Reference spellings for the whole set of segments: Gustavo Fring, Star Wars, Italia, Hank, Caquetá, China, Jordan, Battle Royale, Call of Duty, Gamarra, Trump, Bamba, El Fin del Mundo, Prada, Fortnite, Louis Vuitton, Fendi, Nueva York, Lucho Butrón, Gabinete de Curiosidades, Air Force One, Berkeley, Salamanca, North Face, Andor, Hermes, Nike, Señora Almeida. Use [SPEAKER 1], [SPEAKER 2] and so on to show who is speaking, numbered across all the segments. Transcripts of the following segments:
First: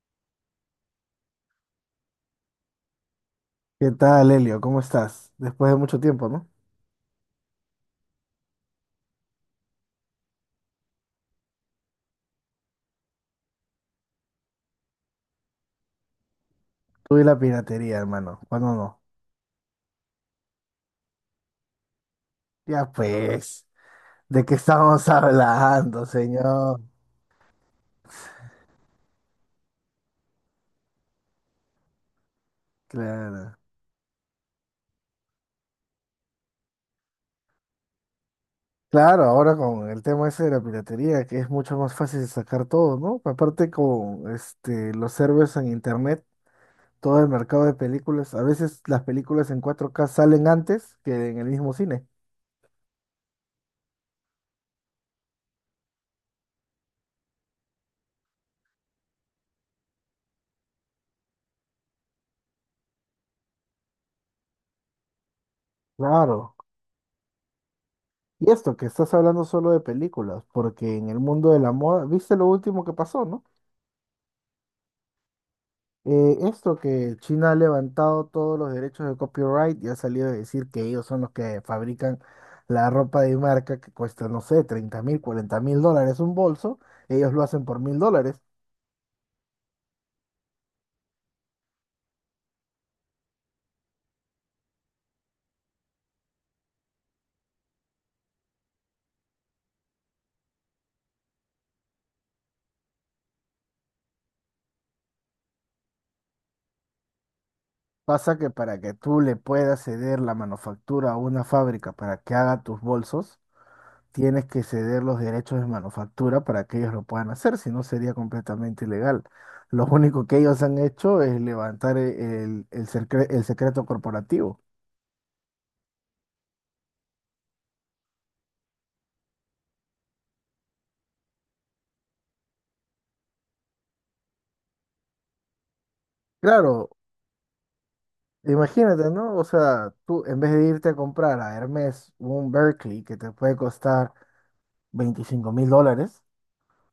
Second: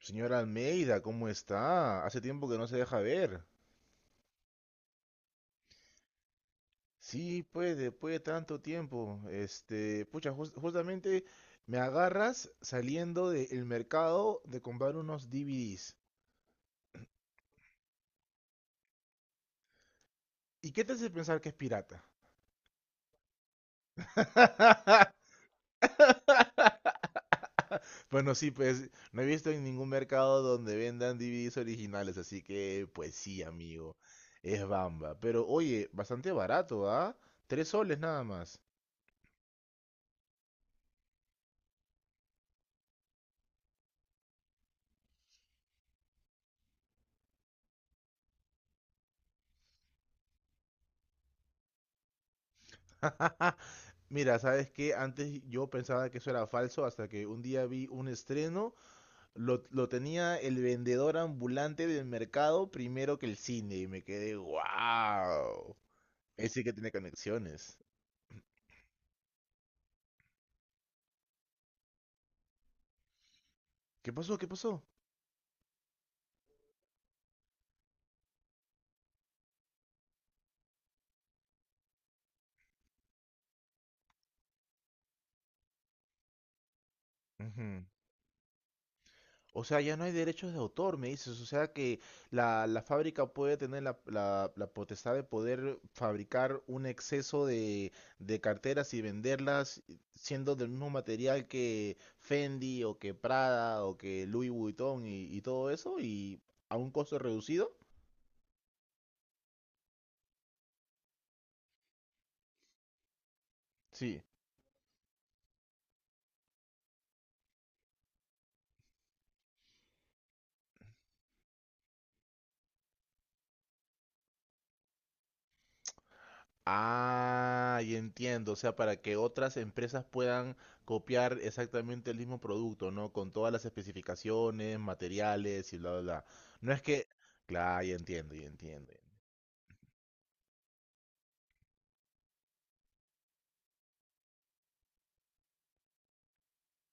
[SPEAKER 1] Señora Almeida, ¿cómo está? Hace tiempo que no se deja ver.
[SPEAKER 2] ¿Qué tal, Elio? ¿Cómo estás? Después de mucho tiempo, ¿no?
[SPEAKER 1] Sí, pues, después de tanto tiempo, pucha, justamente me agarras saliendo del mercado de comprar unos DVDs.
[SPEAKER 2] Tú y la piratería, hermano. ¿Cuándo no?
[SPEAKER 1] ¿Y qué te hace pensar que es pirata?
[SPEAKER 2] Ya pues, ¿de qué estamos hablando, señor?
[SPEAKER 1] Bueno, sí, pues, no he visto en ningún mercado donde vendan DVDs originales, así que, pues sí,
[SPEAKER 2] Claro.
[SPEAKER 1] amigo, es Bamba. Pero, oye, bastante barato, ¿ah? 3 soles nada más.
[SPEAKER 2] Claro, ahora con el tema ese de la piratería, que es mucho más fácil de sacar todo, ¿no? Aparte con los servers en internet, todo el mercado de películas, a veces las películas en 4K salen antes que en el mismo cine.
[SPEAKER 1] Mira, sabes que antes yo pensaba que eso era falso hasta que un día vi un estreno, lo tenía el vendedor ambulante del mercado primero que el cine y me quedé, wow.
[SPEAKER 2] Claro.
[SPEAKER 1] Ese que tiene conexiones.
[SPEAKER 2] Y esto, que estás hablando solo de películas, porque en el mundo de la moda, ¿viste lo último que pasó, no?
[SPEAKER 1] ¿Qué pasó? ¿Qué pasó?
[SPEAKER 2] Esto que China ha levantado todos los derechos de copyright y ha salido a decir que ellos son los que fabrican la ropa de marca que cuesta, no sé, 30.000, 40.000 dólares un bolso, ellos lo hacen por
[SPEAKER 1] Ujú.
[SPEAKER 2] 1.000 dólares.
[SPEAKER 1] O sea, ya no hay derechos de autor, me dices. O sea que la fábrica puede tener la potestad de poder fabricar un exceso de carteras y venderlas siendo del mismo material que Fendi o que Prada o que Louis Vuitton y todo eso y a un costo reducido.
[SPEAKER 2] Pasa que para que tú le puedas ceder la manufactura a una fábrica para que haga tus bolsos,
[SPEAKER 1] Sí.
[SPEAKER 2] tienes que ceder los derechos de manufactura para que ellos lo puedan hacer, si no sería completamente ilegal. Lo único que ellos han hecho es levantar el secreto corporativo.
[SPEAKER 1] Ah, y entiendo, o sea, para que otras empresas puedan copiar exactamente el mismo producto, ¿no? Con todas las especificaciones, materiales y bla, bla, bla. No es
[SPEAKER 2] Claro.
[SPEAKER 1] que, claro, ya entiendo, ya entiendo.
[SPEAKER 2] Imagínate, ¿no? O sea, tú en vez de irte a comprar a Hermes un Berkeley que te puede costar 25.000 dólares,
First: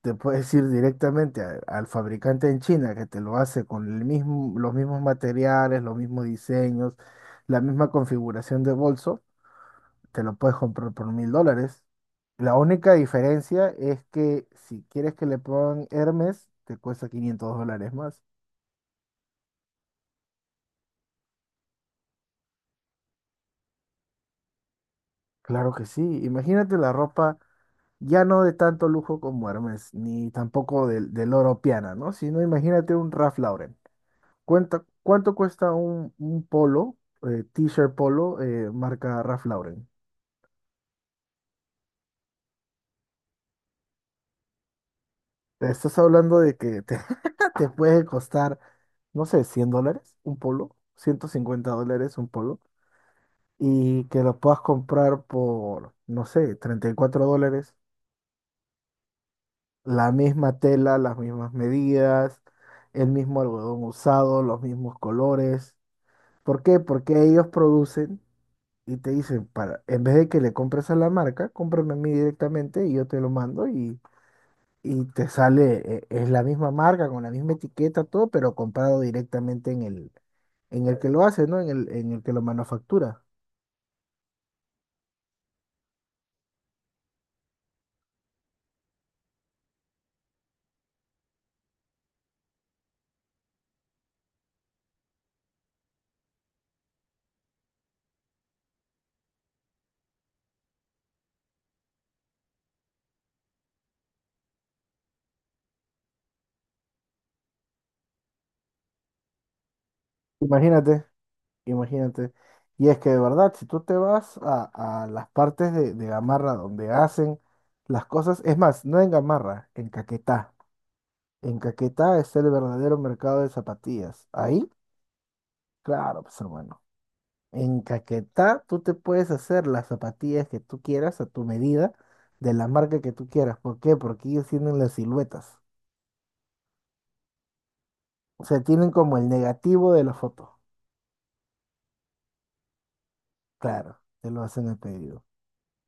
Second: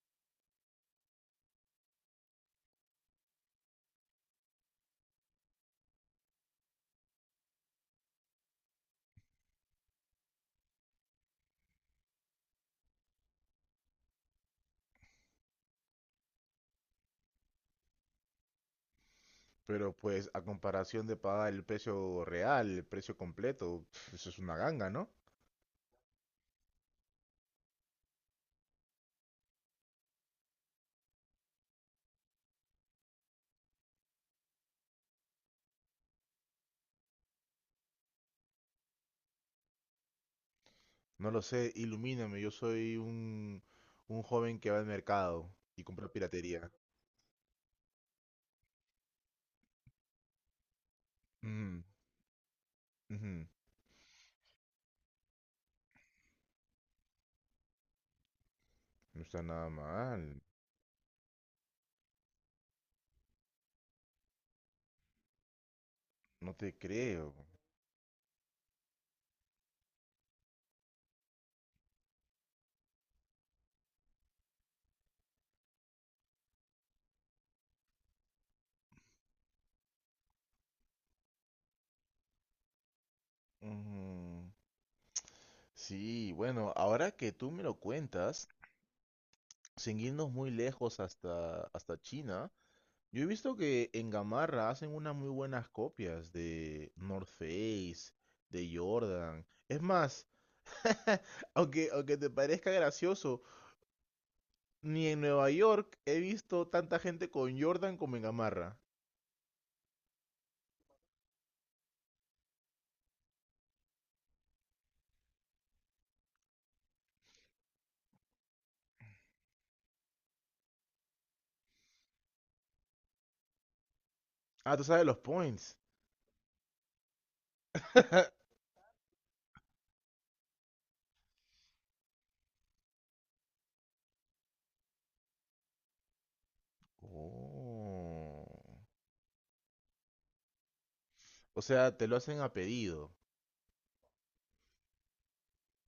[SPEAKER 2] te puedes ir directamente al fabricante en China que te lo hace con el mismo, los mismos materiales, los mismos diseños, la misma configuración de bolso, te lo puedes comprar por 1.000 dólares. La única diferencia es que si quieres que le pongan Hermes, te cuesta 500 dólares más.
[SPEAKER 1] Pero pues a comparación de pagar el precio real, el precio completo, pf, eso es una ganga, ¿no?
[SPEAKER 2] Claro que sí. Imagínate la ropa. Ya no de tanto lujo como Hermes, ni tampoco del oro piana, ¿no? Sino imagínate un Ralph Lauren. Cuenta, ¿cuánto cuesta un polo, t-shirt polo, marca Ralph Lauren?
[SPEAKER 1] No lo sé, ilumíname, yo soy un joven que va al mercado
[SPEAKER 2] Te
[SPEAKER 1] y
[SPEAKER 2] estás
[SPEAKER 1] compra
[SPEAKER 2] hablando de
[SPEAKER 1] piratería.
[SPEAKER 2] que te, te puede costar, no sé, 100 dólares un polo, ciento cincuenta
[SPEAKER 1] Ujú,
[SPEAKER 2] dólares un polo,
[SPEAKER 1] ujú,
[SPEAKER 2] y que lo puedas comprar por, no sé, 34 dólares,
[SPEAKER 1] no está nada
[SPEAKER 2] la
[SPEAKER 1] mal,
[SPEAKER 2] misma tela, las mismas medidas, el mismo algodón usado, los mismos colores.
[SPEAKER 1] no
[SPEAKER 2] ¿Por
[SPEAKER 1] te
[SPEAKER 2] qué? Porque
[SPEAKER 1] creo.
[SPEAKER 2] ellos producen y te dicen, para, en vez de que le compres a la marca, cómprame a mí directamente y yo te lo mando y te sale, es la misma marca, con la misma etiqueta, todo, pero comprado directamente en el que lo hace, ¿no? En el que lo manufactura.
[SPEAKER 1] Ujú. Sí, bueno, ahora que tú me lo cuentas, sin irnos muy lejos hasta China, yo he visto que en Gamarra hacen unas muy buenas copias de North Face, de Jordan. Es más, aunque te parezca gracioso, ni en Nueva York he visto tanta gente con Jordan como en Gamarra.
[SPEAKER 2] Imagínate, imagínate. Y es que de verdad, si tú te vas a, las partes de Gamarra donde hacen las cosas, es más, no en Gamarra, en Caquetá. En Caquetá está el verdadero mercado de zapatillas. Ahí
[SPEAKER 1] Ah, tú sabes los points.
[SPEAKER 2] claro, pues hermano. En Caquetá tú te puedes hacer las zapatillas que tú quieras a tu medida, de la marca que tú quieras. ¿Por qué? Porque ellos tienen las siluetas.
[SPEAKER 1] Oh.
[SPEAKER 2] O sea, tienen como el negativo de la foto.
[SPEAKER 1] O sea, te lo hacen a pedido.
[SPEAKER 2] Claro, te lo hacen el pedido.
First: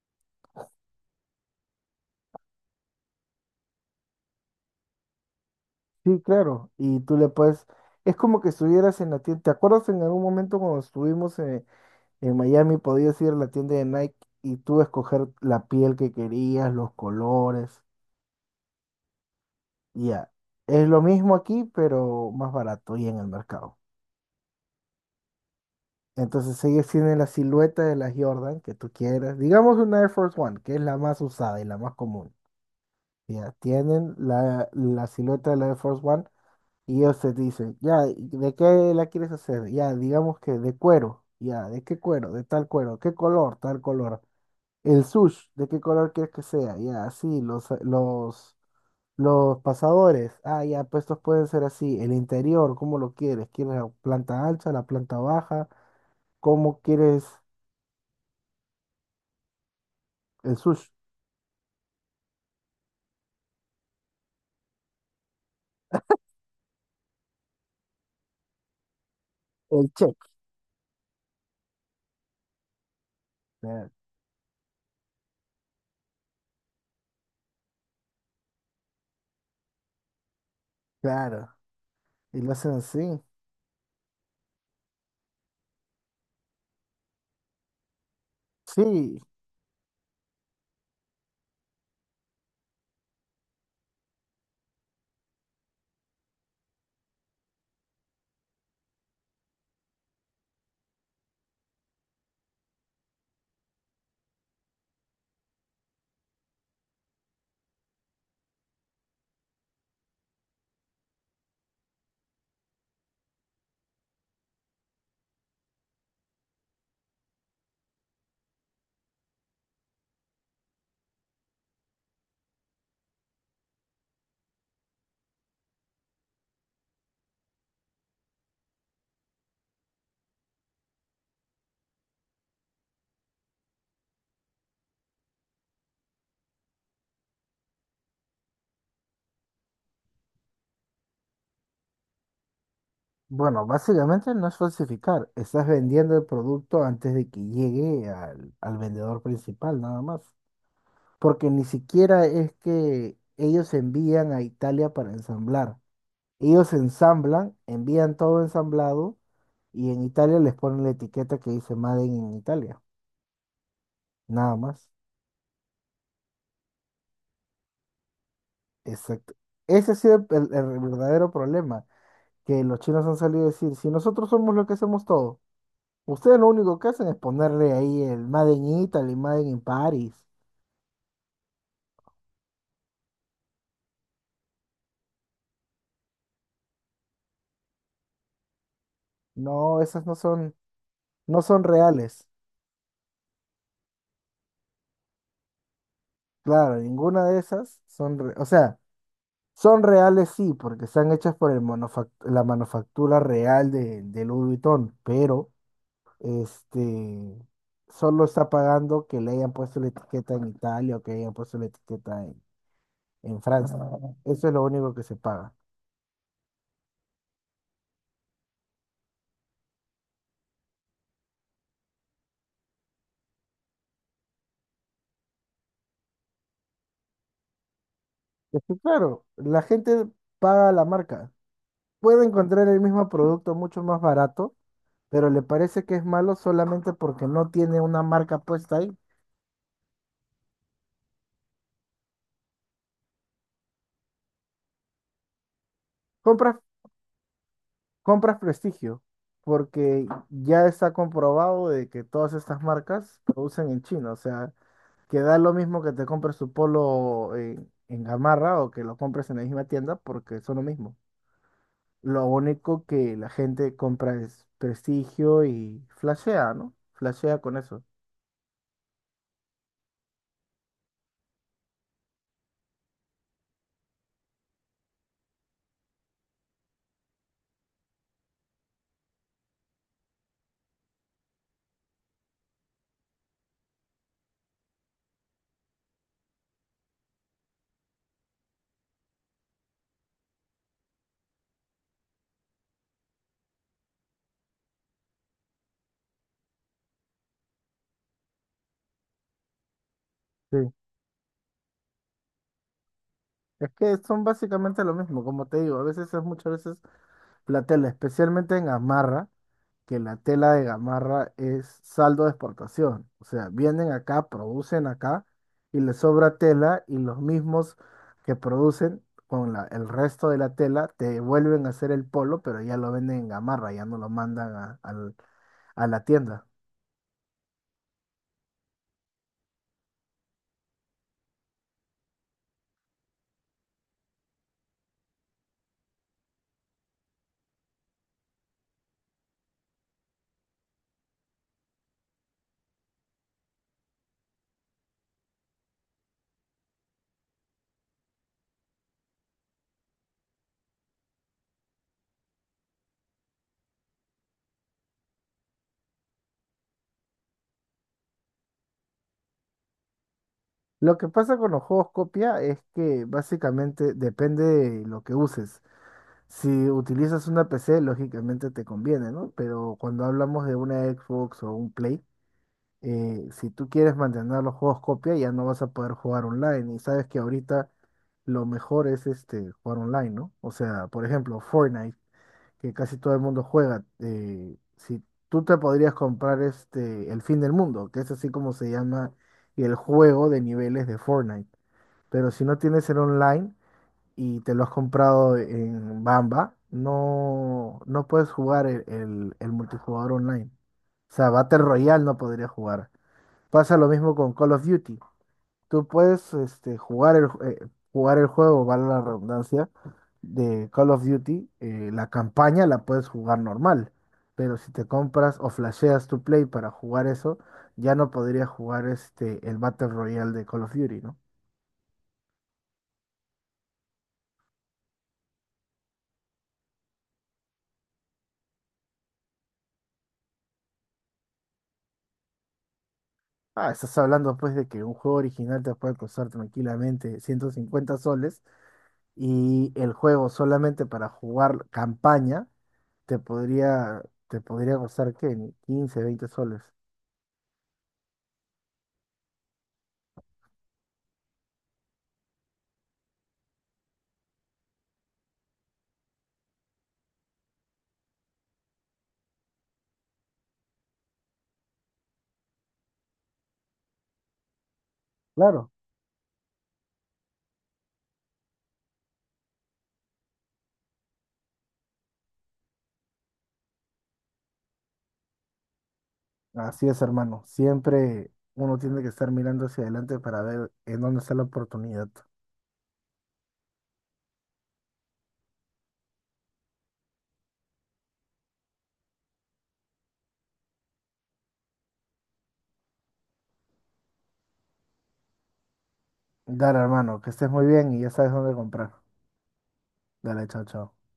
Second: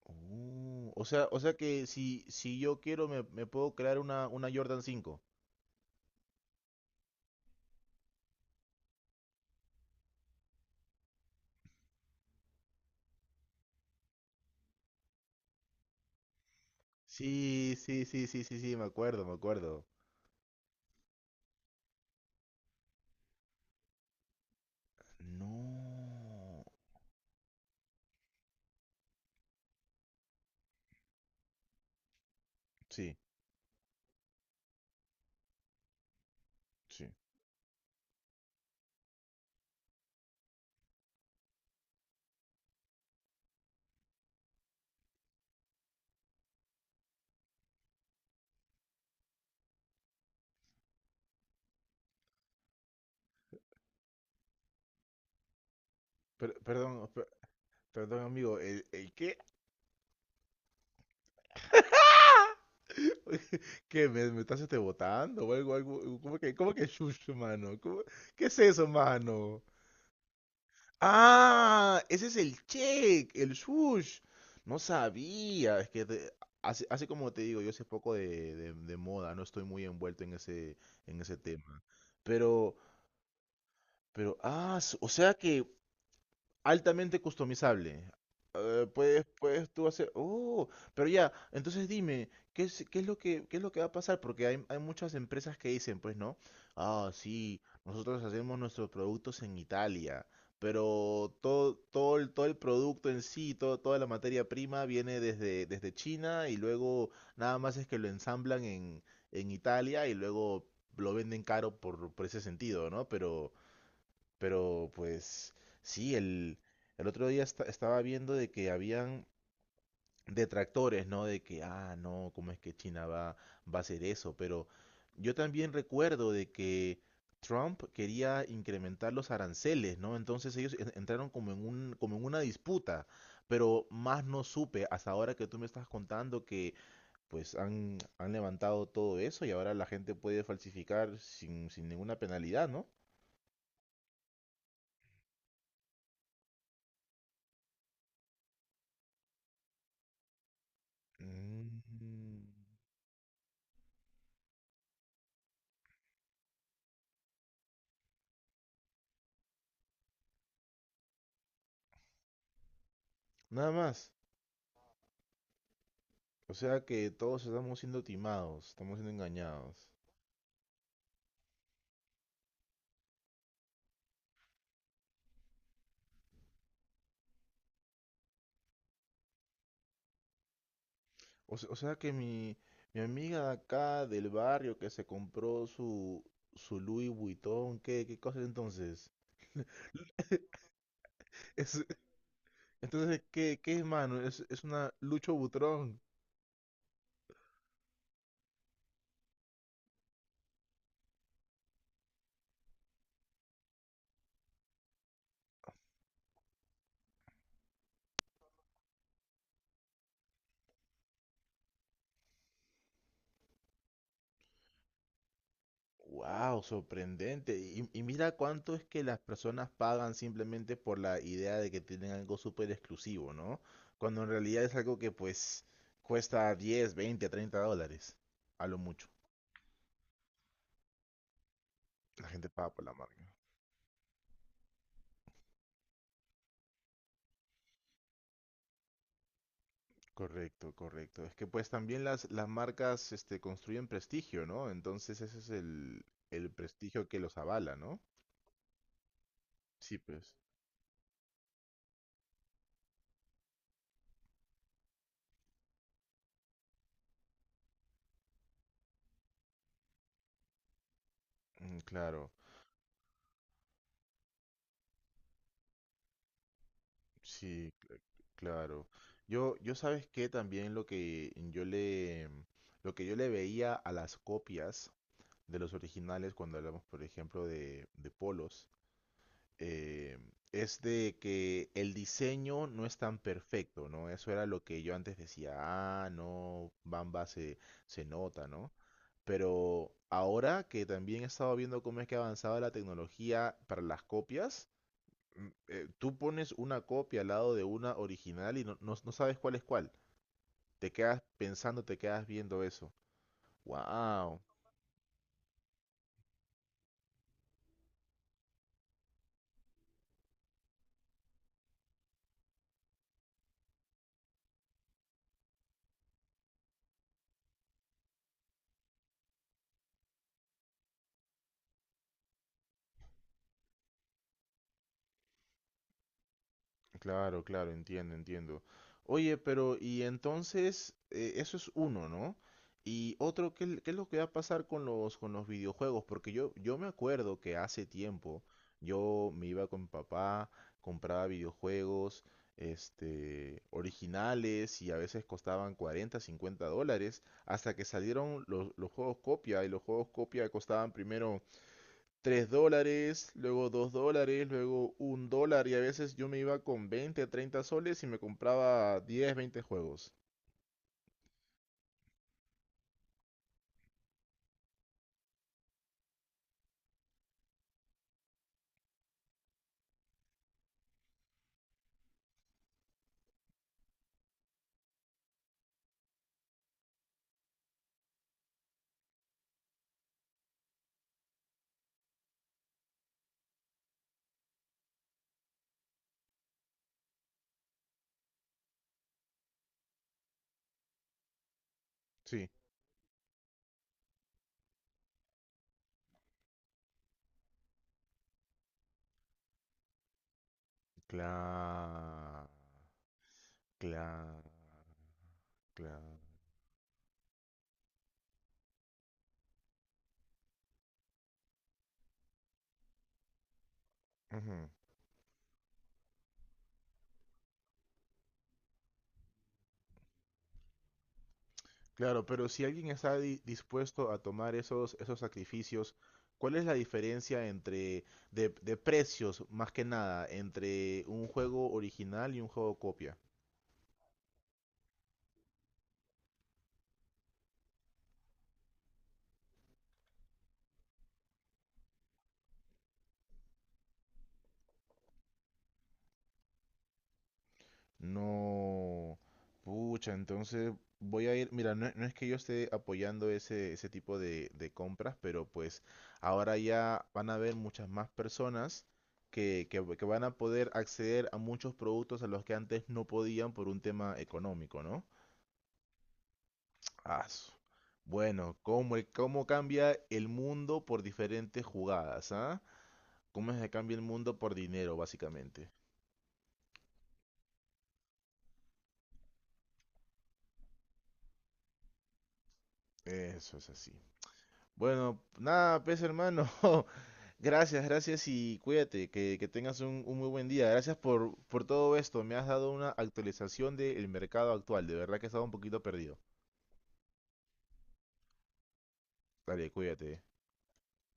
[SPEAKER 1] O sea que si yo quiero me puedo crear una Jordan 5.
[SPEAKER 2] Sí, claro. Y tú le puedes... Es como que estuvieras en la tienda. ¿Te acuerdas en algún momento cuando estuvimos en Miami, podías ir a la tienda de Nike y tú escoger la piel que querías, los
[SPEAKER 1] Sí,
[SPEAKER 2] colores?
[SPEAKER 1] sí, sí, sí, sí, sí, me acuerdo, me acuerdo.
[SPEAKER 2] Ya. Es lo mismo aquí, pero más barato y en el mercado. Entonces
[SPEAKER 1] No.
[SPEAKER 2] ellos tienen la silueta de la Jordan que tú quieras. Digamos una Air Force One, que es la más usada y la más común.
[SPEAKER 1] Sí,
[SPEAKER 2] Ya, tienen la silueta de la Air Force One y
[SPEAKER 1] sí.
[SPEAKER 2] ellos te dicen, ya, ¿de qué la quieres hacer? Ya, digamos que de cuero. Ya, ¿de qué cuero? De tal cuero. ¿Qué color? Tal color. El sush, ¿de qué color quieres que sea? Ya, así, los pasadores. Ah, ya, pues estos pueden ser así. El interior, ¿cómo lo quieres? ¿Quieres la planta alta, la planta baja?
[SPEAKER 1] Per-
[SPEAKER 2] ¿Cómo
[SPEAKER 1] perdón,
[SPEAKER 2] quieres?
[SPEAKER 1] per- perdón, amigo, ¿el qué?
[SPEAKER 2] El sushi,
[SPEAKER 1] ¿Qué me estás botando o algo, algo? ¿Cómo que chucho, mano? ¿Qué es eso, mano?
[SPEAKER 2] el check,
[SPEAKER 1] Ah, ese es el check, el
[SPEAKER 2] claro,
[SPEAKER 1] sush. No sabía, es que así como te digo, yo sé poco de moda, no estoy muy envuelto en ese
[SPEAKER 2] claro.
[SPEAKER 1] tema.
[SPEAKER 2] Y lo hacen
[SPEAKER 1] Pero,
[SPEAKER 2] así.
[SPEAKER 1] pero, o sea que altamente customizable.
[SPEAKER 2] Sí,
[SPEAKER 1] Puedes tú hacer. Oh, pero ya, entonces dime, qué es lo que, qué es lo que va a pasar? Porque hay muchas empresas que dicen, pues, ¿no? Ah, sí, nosotros hacemos nuestros productos en Italia, pero todo el producto en sí, toda la materia prima viene desde China y luego nada más es que lo ensamblan en Italia y luego lo venden caro por ese sentido, ¿no? Pero. Pero pues sí, el otro día estaba viendo de que habían detractores, ¿no? De que, no, ¿cómo es que China va a hacer eso? Pero yo también recuerdo de que Trump quería incrementar los aranceles, ¿no? Entonces ellos entraron como en una disputa, pero más no supe hasta ahora que tú me estás contando que pues han levantado todo eso y ahora la gente puede falsificar sin ninguna penalidad, ¿no?
[SPEAKER 2] bueno, básicamente no es falsificar, estás vendiendo el producto antes de que llegue al, al vendedor principal, nada más. Porque ni
[SPEAKER 1] Mm.
[SPEAKER 2] siquiera es que ellos envían a Italia para ensamblar. Ellos ensamblan, envían todo ensamblado y en Italia les ponen la etiqueta que dice Made in Italia,
[SPEAKER 1] Nada más.
[SPEAKER 2] nada más.
[SPEAKER 1] O sea que todos estamos siendo timados, estamos siendo
[SPEAKER 2] Exacto.
[SPEAKER 1] engañados.
[SPEAKER 2] Ese ha sido el verdadero problema que los chinos han salido a decir, si nosotros somos los que hacemos todo, ustedes lo único que hacen es ponerle ahí el Made in Italy, Made in Paris.
[SPEAKER 1] O sea que mi amiga de acá del barrio que se compró su Louis Vuitton, ¿qué cosa es entonces?
[SPEAKER 2] No, esas no son, no son
[SPEAKER 1] Es-
[SPEAKER 2] reales.
[SPEAKER 1] entonces, qué es, mano? Es una Lucho Butrón.
[SPEAKER 2] Claro, ninguna de esas son, o sea, son reales sí, porque están hechas por el la manufactura real de Louis Vuitton, pero este solo está pagando que le hayan puesto la etiqueta en Italia o que hayan puesto la etiqueta en Francia. Eso es lo único que se paga.
[SPEAKER 1] Wow, sorprendente. Y mira cuánto es que las personas pagan simplemente por la idea de que tienen algo súper exclusivo, ¿no? Cuando en realidad es algo que pues cuesta 10, 20, 30 dólares,
[SPEAKER 2] Es
[SPEAKER 1] a
[SPEAKER 2] que
[SPEAKER 1] lo mucho.
[SPEAKER 2] claro, la gente paga la marca. Puede
[SPEAKER 1] La gente
[SPEAKER 2] encontrar
[SPEAKER 1] paga
[SPEAKER 2] el
[SPEAKER 1] por la
[SPEAKER 2] mismo
[SPEAKER 1] marca.
[SPEAKER 2] producto mucho más barato, pero le parece que es malo solamente porque no tiene una marca puesta ahí.
[SPEAKER 1] Correcto, correcto. Es que pues también las marcas construyen prestigio, ¿no? Entonces ese es el
[SPEAKER 2] Compras,
[SPEAKER 1] prestigio que los avala, ¿no?
[SPEAKER 2] compras prestigio,
[SPEAKER 1] Sí,
[SPEAKER 2] porque
[SPEAKER 1] pues.
[SPEAKER 2] ya está comprobado de que todas estas marcas producen en China. O sea, que da lo mismo que te compres tu polo en Gamarra o que lo compres en la misma tienda, porque son lo mismo. Lo
[SPEAKER 1] Claro,
[SPEAKER 2] único que la gente compra es prestigio y flashea, ¿no? Flashea con
[SPEAKER 1] sí,
[SPEAKER 2] eso.
[SPEAKER 1] claro. Yo sabes que también lo que yo le veía a las copias de los originales cuando hablamos, por ejemplo, de polos, eh, es de que el diseño no es tan perfecto, ¿no? Eso era lo que yo antes decía, no, Bamba se nota, ¿no? Pero ahora que también he estado viendo cómo es que ha avanzado la tecnología para las copias, tú pones una copia al lado de una original y no sabes cuál es cuál.
[SPEAKER 2] Sí.
[SPEAKER 1] Te quedas pensando, te quedas viendo eso.
[SPEAKER 2] Es que son
[SPEAKER 1] ¡Wow!
[SPEAKER 2] básicamente lo mismo, como te digo, a veces es muchas veces la tela, especialmente en gamarra, que la tela de gamarra es saldo de exportación. O sea, vienen acá, producen acá y les sobra tela y los mismos que producen con el resto de la tela te vuelven a hacer el polo, pero ya lo venden en gamarra, ya no lo mandan a la tienda.
[SPEAKER 1] Claro, claro, entiendo, entiendo. Oye, pero y entonces, eso es uno, ¿no? Y otro, qué es lo que va a pasar con con los videojuegos? Porque yo me acuerdo que hace tiempo yo me iba con mi papá, compraba videojuegos, originales y a veces costaban 40, $50, hasta que salieron los juegos copia y los juegos copia costaban primero $3, luego $2, luego $1 y a veces yo me iba con 20, 30 soles y me compraba 10, 20 juegos.
[SPEAKER 2] Lo que pasa con los juegos copia es que básicamente depende de lo que uses. Si utilizas una PC, lógicamente te conviene, ¿no? Pero cuando hablamos de una Xbox o un Play, si tú quieres mantener los juegos copia, ya no vas a poder jugar online. Y sabes que ahorita lo mejor es jugar online, ¿no? O sea, por ejemplo, Fortnite, que casi todo el mundo juega. Si tú te podrías comprar El Fin del Mundo, que es así como se llama el juego de niveles de Fortnite. Pero si
[SPEAKER 1] Sí.
[SPEAKER 2] no tienes el online, y te lo has comprado en Bamba, no puedes jugar el multijugador online. O sea, Battle Royale no podría
[SPEAKER 1] Claro,
[SPEAKER 2] jugar. Pasa lo mismo con
[SPEAKER 1] claro,
[SPEAKER 2] Call of Duty. Tú
[SPEAKER 1] claro.
[SPEAKER 2] puedes jugar jugar el juego, vale la redundancia, de Call of Duty. La campaña la puedes jugar normal. Pero
[SPEAKER 1] Ujú.
[SPEAKER 2] si te compras o flasheas tu play para jugar eso, ya no podrías jugar el Battle Royale de Call of Duty, ¿no?
[SPEAKER 1] Claro, pero si alguien está dispuesto a tomar esos sacrificios, ¿cuál es la diferencia entre de precios, más que nada, entre un juego original y un juego copia?
[SPEAKER 2] Ah, estás hablando pues de que un juego original te puede costar tranquilamente 150 soles y el juego solamente para jugar campaña te podría, te podría costar ¿qué? Ni 15, 20 soles.
[SPEAKER 1] No, pucha, entonces voy a ir, mira, no, no es que yo esté apoyando ese tipo de compras, pero pues ahora ya van a haber muchas más personas que van a poder acceder a muchos productos a los que antes no podían por un tema económico, ¿no?
[SPEAKER 2] Claro,
[SPEAKER 1] Ah, su- Bueno, cómo cambia el mundo por diferentes jugadas, ¿ah? ¿Cómo es que cambia el mundo por dinero, básicamente?
[SPEAKER 2] así es, hermano. Siempre uno tiene que estar mirando hacia adelante para ver en dónde está la oportunidad.
[SPEAKER 1] Eso es así. Bueno, nada, pues hermano. Gracias, gracias y cuídate, que tengas un muy buen día. Gracias por todo esto. Me has dado una actualización del mercado actual. De verdad que estaba un poquito perdido.
[SPEAKER 2] Dale, hermano, que estés muy bien y ya sabes dónde comprar.
[SPEAKER 1] Dale, cuídate.
[SPEAKER 2] Dale, chao, chao.